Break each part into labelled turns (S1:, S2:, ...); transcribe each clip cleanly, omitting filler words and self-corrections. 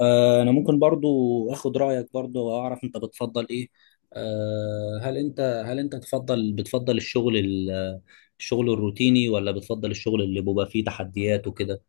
S1: انا ممكن برضو اخد رايك برضو واعرف انت بتفضل ايه. هل انت بتفضل الشغل الشغل الروتيني، ولا بتفضل الشغل اللي بيبقى فيه تحديات وكده؟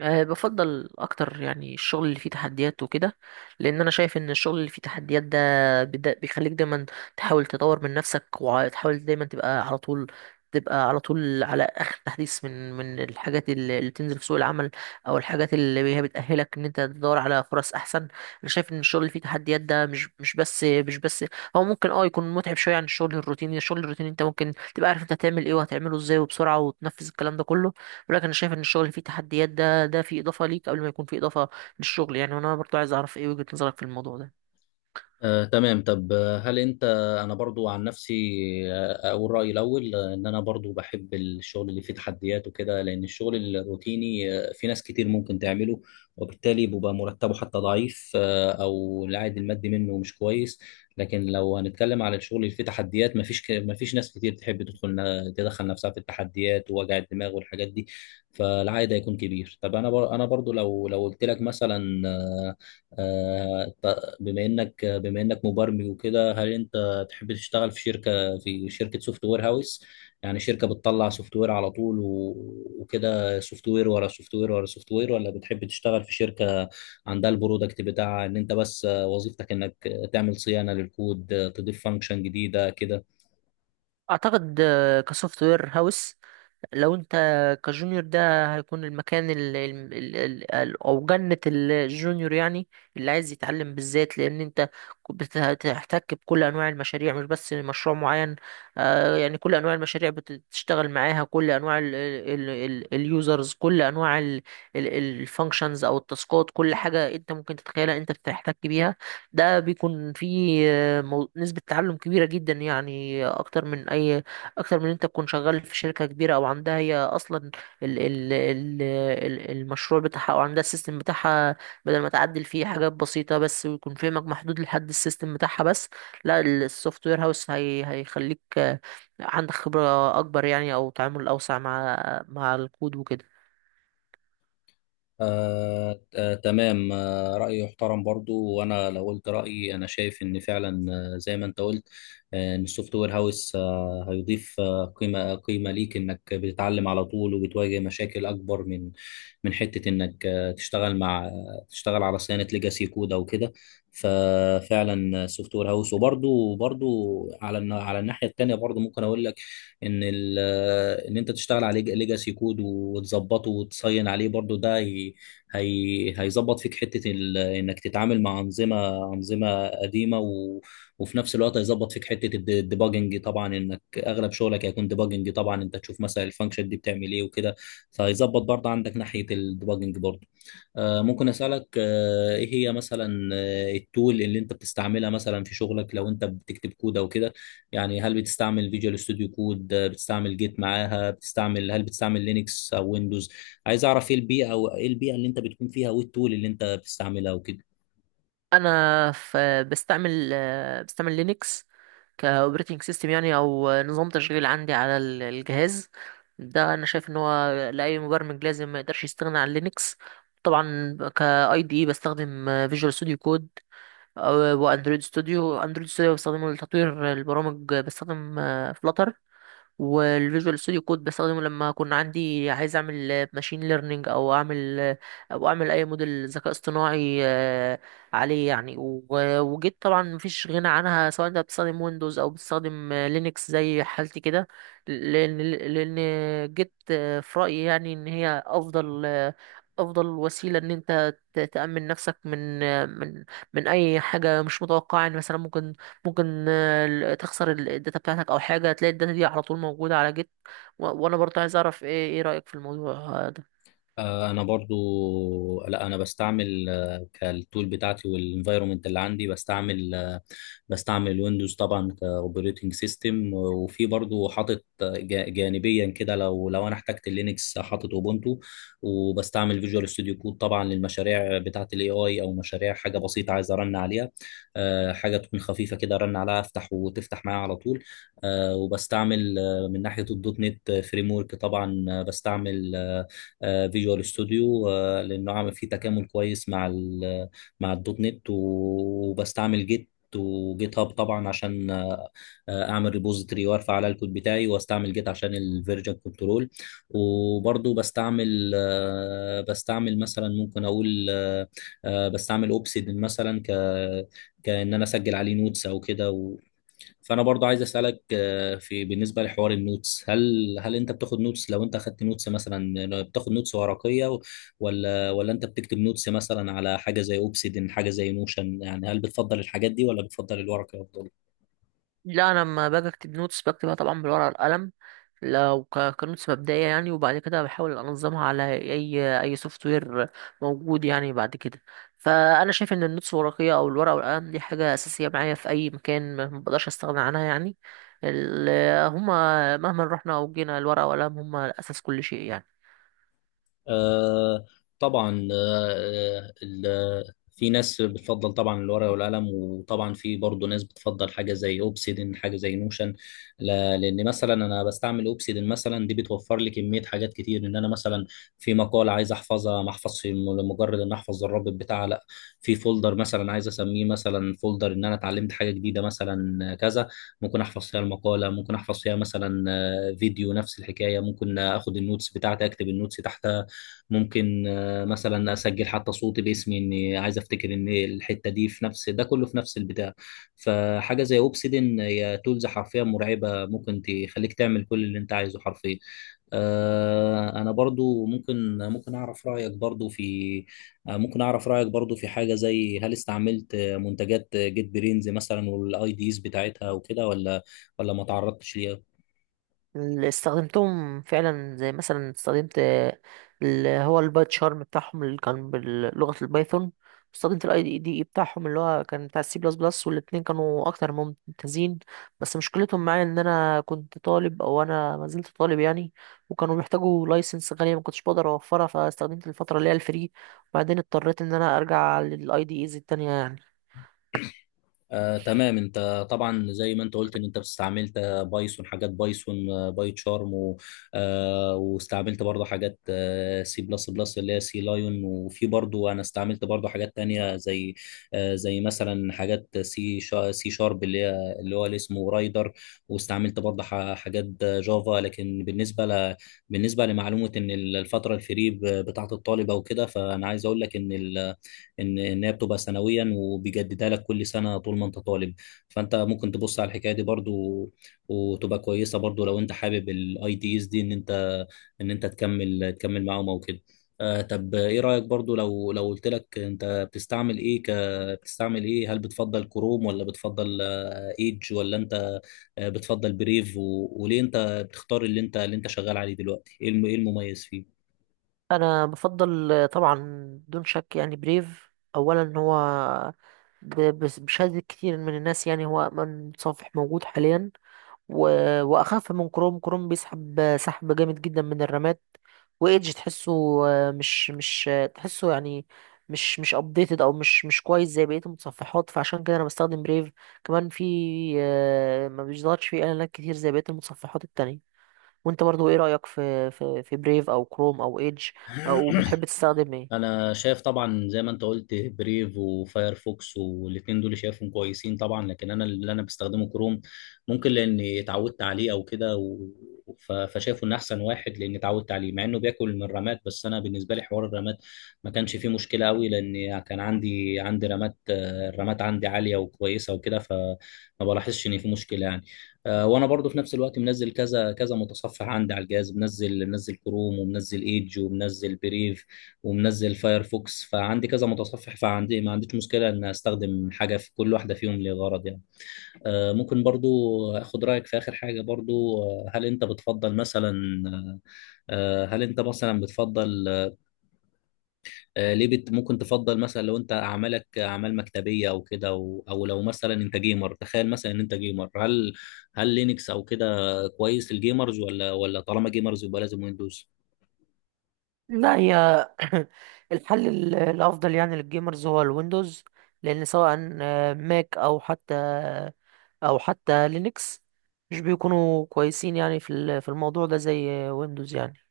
S2: بفضل اكتر يعني الشغل اللي فيه تحديات وكده. لان انا شايف ان الشغل اللي فيه تحديات ده بيخليك دايما تحاول تطور من نفسك، وتحاول دايما تبقى على طول على اخر تحديث من الحاجات اللي بتنزل في سوق العمل، او الحاجات اللي هي بتاهلك ان انت تدور على فرص احسن. انا شايف ان الشغل اللي فيه تحديات ده مش بس هو ممكن يكون متعب شويه عن الشغل الروتيني. الشغل الروتيني انت ممكن تبقى عارف انت هتعمل ايه وهتعمله ازاي وبسرعه، وتنفذ الكلام ده كله بيقول لك. انا شايف ان الشغل اللي فيه تحديات ده فيه اضافه ليك قبل ما يكون فيه اضافه للشغل يعني، وانا برضو عايز اعرف ايه وجهه نظرك في الموضوع ده.
S1: تمام. طب هل انت انا برضو عن نفسي اقول رايي الاول. ان انا برضو بحب الشغل اللي فيه تحديات وكده، لان الشغل الروتيني في ناس كتير ممكن تعمله، وبالتالي بيبقى مرتبه حتى ضعيف، او العائد المادي منه مش كويس. لكن لو هنتكلم على الشغل اللي فيه تحديات، مفيش ناس كتير تحب تدخل، نفسها في التحديات ووجع الدماغ والحاجات دي، فالعائد هيكون كبير. طب انا انا برضو، لو قلت لك مثلا، آه، بما انك مبرمج وكده، هل انت تحب تشتغل في شركه سوفت وير هاوس؟ يعني شركه بتطلع سوفت وير على طول وكده، سوفت وير ورا سوفت وير ورا سوفت وير، ولا بتحب تشتغل في شركه عندها البرودكت بتاعها، ان انت بس وظيفتك انك تعمل صيانه للكود، تضيف فانكشن جديده كده؟
S2: اعتقد كسوفت وير هاوس، لو انت كجونيور ده، هيكون المكان ال ال ال ال ال او جنة الجونيور يعني، اللي عايز يتعلم بالذات. لان انت هتحتك بكل انواع المشاريع، مش بس مشروع معين. يعني كل انواع المشاريع بتشتغل معاها، كل انواع اليوزرز، كل انواع الفانكشنز او التاسكات، كل حاجة انت ممكن تتخيلها انت بتحتك بيها. ده بيكون فيه نسبة تعلم كبيرة جدا يعني، اكتر من إن انت تكون شغال في شركه كبيره، او عندها هي اصلا ال ال ال ال المشروع بتاعها، او عندها السيستم بتاعها، بدل ما تعدل فيه حاجات بسيطه بس، ويكون فهمك محدود لحد السيستم بتاعها بس. لا، السوفت وير هاوس هي هيخليك عندك خبره اكبر يعني، او تعامل اوسع مع الكود وكده.
S1: تمام، رأيي يحترم برضو. وأنا لو قلت رأيي، أنا شايف إن فعلا، زي ما أنت قلت، إن السوفت وير هاوس هيضيف قيمة، قيمة ليك، إنك بتتعلم على طول وبتواجه مشاكل أكبر من حتة إنك تشتغل مع، تشتغل على صيانة ليجاسي كود أو كده. ففعلا السوفت وير هاوس. وبرضو على على الناحية التانية، برضو ممكن أقول لك إن إن أنت تشتغل على ليجاسي كود وتظبطه وتصين عليه برضو ده، هي هيظبط فيك حته انك تتعامل مع انظمه، قديمه، وفي نفس الوقت هيظبط فيك حته الديباجنج، طبعا انك اغلب شغلك هيكون ديباجنج، طبعا انت تشوف مثلا الفانكشن دي بتعمل ايه وكده، فهيظبط برضه عندك ناحيه الديباجنج برضه. ممكن اسالك، ايه هي مثلا التول اللي انت بتستعملها مثلا في شغلك لو انت بتكتب كود او كده؟ يعني هل بتستعمل فيجوال ستوديو كود؟ بتستعمل جيت معاها؟ هل بتستعمل لينكس او ويندوز؟ عايز اعرف ايه البيئه، او ايه البيئه اللي انت بتكون فيها، وايه التول اللي انت بتستعملها وكده.
S2: انا بستعمل لينكس كاوبريتنج سيستم يعني، او نظام تشغيل عندي على الجهاز ده. انا شايف ان هو لاي مبرمج لازم ما يقدرش يستغنى عن لينكس. طبعا كاي دي اي، بستخدم فيجوال ستوديو كود واندرويد ستوديو. اندرويد ستوديو بستخدمه لتطوير البرامج، بستخدم فلاتر. والفيجوال ستوديو كود بستخدمه لما كنا عندي عايز اعمل ماشين ليرنينج، او اعمل اي موديل ذكاء اصطناعي عليه يعني. وجيت طبعا مفيش غنى عنها، سواء انت بتستخدم ويندوز او بتستخدم لينكس زي حالتي كده. لان جيت في رايي يعني ان هي افضل وسيله ان انت تامن نفسك من من اي حاجه مش متوقعه يعني. مثلا ممكن تخسر الداتا بتاعتك، او حاجه، تلاقي الداتا دي على طول موجوده على جيت. وانا برضه عايز اعرف ايه رايك في الموضوع ده.
S1: انا برضو، لا، انا بستعمل كالتول بتاعتي والانفايرومنت اللي عندي. بستعمل ويندوز طبعا كاوبريتنج سيستم، وفي برضو حاطط جانبيا كده، لو انا احتجت لينكس، حاطط اوبونتو. وبستعمل فيجوال ستوديو كود طبعا للمشاريع بتاعه الاي اي، او مشاريع حاجه بسيطه عايز ارن عليها، حاجه تكون خفيفه كده ارن عليها، افتح وتفتح معايا على طول. وبستعمل من ناحيه الدوت نت فريم ورك طبعا بستعمل فيجوال ستوديو، لانه عامل فيه تكامل كويس مع مع الدوت نت. وبستعمل جيت وجيت هاب طبعا، عشان اعمل ريبوزيتوري وارفع عليها الكود بتاعي، واستعمل جيت عشان الفيرجن كنترول. وبرضو بستعمل، مثلا، ممكن اقول بستعمل اوبسيدن مثلا، كان انا اسجل عليه نوتس او كده. فانا برضو عايز اسالك، في بالنسبه لحوار النوتس، هل انت بتاخد نوتس؟ لو انت اخدت نوتس، مثلا لو بتاخد نوتس ورقيه، ولا انت بتكتب نوتس مثلا على حاجه زي اوبسيدن، حاجه زي نوشن؟ يعني هل بتفضل الحاجات دي، ولا بتفضل الورقه افضل؟
S2: لا، انا لما باجي اكتب نوتس بكتبها طبعا بالورقه والقلم، لو كنوتس مبدئيه يعني، وبعد كده بحاول انظمها على اي سوفت وير موجود يعني بعد كده. فانا شايف ان النوتس الورقيه او الورقه والقلم دي حاجه اساسيه معايا في اي مكان، ما بقدرش استغنى عنها يعني. هما مهما رحنا او جينا، الورقه والقلم هما اساس كل شيء يعني.
S1: آه طبعا في ناس بتفضل طبعا الورقة والقلم، وطبعا في برضه ناس بتفضل حاجة زي اوبسيدن، حاجة زي نوشن. لان مثلا انا بستعمل اوبسيدن مثلا، دي بتوفر لي كمية حاجات كتير. ان انا مثلا في مقال عايز احفظها، ما احفظش لمجرد ان احفظ الرابط بتاعها، لا، في فولدر مثلا عايز اسميه مثلا فولدر ان انا اتعلمت حاجة جديدة مثلا كذا، ممكن احفظ فيها المقالة، ممكن احفظ فيها مثلا فيديو نفس الحكاية، ممكن اخد النوتس بتاعتي اكتب النوتس تحتها، ممكن مثلا اسجل حتى صوتي باسمي اني عايز افتكر ان الحته دي، في نفس ده كله في نفس البتاع. فحاجه زي اوبسيدن هي تولز حرفيا مرعبه، ممكن تخليك تعمل كل اللي انت عايزه حرفيا. انا برضو، ممكن ممكن اعرف رايك برضو في، ممكن اعرف رايك برضو في حاجه زي: هل استعملت منتجات جيت برينز مثلا والاي ديز بتاعتها وكده، ولا ما تعرضتش ليها؟
S2: اللي استخدمتهم فعلا، زي مثلا استخدمت اللي هو البايت شارم بتاعهم اللي كان بلغة البايثون، استخدمت الاي دي اي بتاعهم اللي هو كان بتاع السي بلس بلس، والاتنين كانوا اكتر من ممتازين. بس مشكلتهم معايا ان انا كنت طالب، او انا ما زلت طالب يعني، وكانوا بيحتاجوا لايسنس غالية ما كنتش بقدر اوفرها، فاستخدمت الفترة اللي هي الفري، وبعدين اضطريت ان انا ارجع للاي دي ايز التانية يعني.
S1: تمام. انت طبعا زي ما انت قلت ان انت استعملت بايثون، حاجات بايثون، باي تشارم، واستعملت برضه حاجات سي بلس بلس اللي هي سي لايون. وفي برضه انا استعملت برضه حاجات تانية، زي زي مثلا حاجات سي شارب، اللي هو اللي اسمه رايدر. واستعملت برضه حاجات جافا. لكن بالنسبه بالنسبه لمعلومه ان الفتره الفري بتاعه الطالب او كده، فانا عايز اقول لك ان ان هي بتبقى سنويا وبيجددها لك كل سنه طول ما انت طالب. فانت ممكن تبص على الحكايه دي برضو، وتبقى كويسه برضو لو انت حابب الاي دي اس، دي ان انت، تكمل معاهم او كده. طب ايه رايك برضو، لو قلت لك، انت بتستعمل ايه بتستعمل ايه؟ هل بتفضل كروم، ولا بتفضل ايدج، ولا انت بتفضل بريف؟ وليه انت بتختار اللي انت شغال عليه دلوقتي؟ ايه ايه المميز فيه؟
S2: انا بفضل طبعا دون شك يعني بريف اولا. هو بشهادة كتير من الناس يعني هو أمن صفح موجود حاليا، و... وأخف من كروم. كروم بيسحب سحب جامد جدا من الرامات. وإيدج تحسه آه، مش مش آه، تحسه يعني مش مش ابديتد، او مش كويس زي بقيه المتصفحات، فعشان كده انا بستخدم بريف. كمان في ما بيظهرش فيه اعلانات كتير زي بقيه المتصفحات التانية. وانت برضو ايه رأيك في بريف او كروم او ايدج، او بتحب تستخدم ايه؟
S1: انا شايف طبعا، زي ما انت قلت، بريف وفايرفوكس، والاتنين دول شايفهم كويسين طبعا. لكن انا، اللي انا بستخدمه، كروم. ممكن لاني اتعودت عليه او كده، فشايفه ان احسن واحد لاني اتعودت عليه. مع انه بياكل من الرامات، بس انا بالنسبه لي حوار الرامات ما كانش فيه مشكله قوي، لان كان عندي رامات، الرامات عندي عاليه وكويسه وكده، فما بلاحظش ان في مشكله يعني. وانا برضو في نفس الوقت منزل كذا كذا متصفح عندي على الجهاز، منزل، كروم، ومنزل ايدج، ومنزل بريف، ومنزل فايرفوكس. فعندي كذا متصفح، فعندي ما عنديش مشكلة إن أستخدم حاجة في كل واحدة فيهم لغرض يعني. ممكن برضو أخد رأيك في آخر حاجة برضو. هل أنت بتفضل مثلا، آه، هل أنت مثلا بتفضل، ليه ممكن تفضل مثلا لو أنت أعمالك أعمال مكتبية أو كده، أو لو مثلا أنت جيمر، تخيل مثلا إن أنت جيمر، هل لينكس أو كده كويس الجيمرز، ولا طالما جيمرز يبقى لازم ويندوز؟
S2: لا، هي الحل الافضل يعني للجيمرز هو الويندوز. لان سواء ماك، او حتى لينكس، مش بيكونوا كويسين يعني في الموضوع ده زي ويندوز يعني.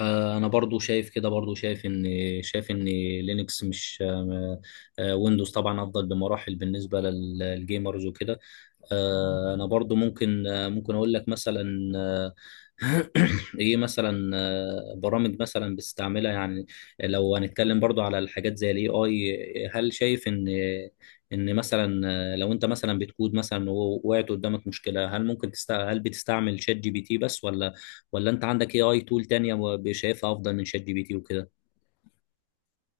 S1: انا برضو شايف كده، برضو شايف ان، شايف ان لينكس مش، ويندوز طبعا افضل بمراحل بالنسبه للجيمرز وكده. انا برضو ممكن، اقول لك مثلا، ايه مثلا، برامج مثلا بتستعملها يعني؟ لو هنتكلم برضو على الحاجات زي الاي اي، هل شايف ان مثلا، لو انت مثلا بتكود مثلا ووقعت قدامك مشكلة، هل بتستعمل شات جي بي تي بس، ولا انت عندك اي اي تول تانية شايفها افضل من شات جي بي تي وكده؟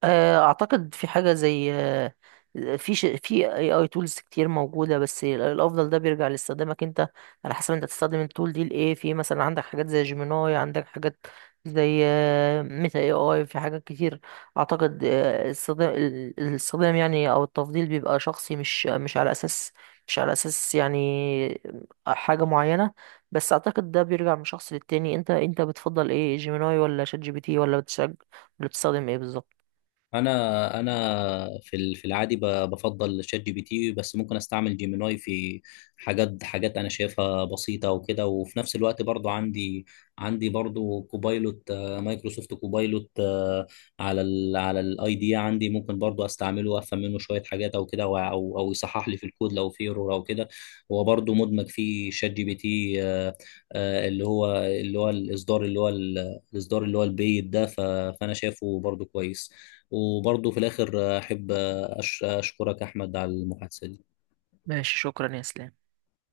S2: اعتقد في حاجه زي في اي اي تولز كتير موجوده، بس الافضل ده بيرجع لاستخدامك انت، على حسب انت تستخدم التول دي لايه. في مثلا عندك حاجات زي جيميناي، عندك حاجات زي ميتا اي اي، في حاجات كتير. اعتقد الاستخدام يعني او التفضيل بيبقى شخصي، مش على اساس يعني حاجه معينه. بس اعتقد ده بيرجع من شخص للتاني. انت بتفضل ايه، جيميناي ولا شات جي بي تي، ولا بتستخدم ايه بالظبط؟
S1: انا في في العادي بفضل شات جي بي تي، بس ممكن استعمل جيميناي في حاجات، انا شايفها بسيطه وكده. وفي نفس الوقت برضو عندي برضو كوبايلوت، مايكروسوفت كوبايلوت، على على الاي دي عندي، ممكن برضو استعمله وافهم منه شويه حاجات او كده، او او أو يصحح لي في الكود لو في ايرور او كده. هو برضو مدمج فيه شات جي بي تي، اللي هو الاصدار، الاصدار اللي هو البيت ده. فانا شايفه برضو كويس. وبرضه في الآخر أحب أشكرك أحمد على المحادثة دي.
S2: ماشي، شكرا يا اسلام.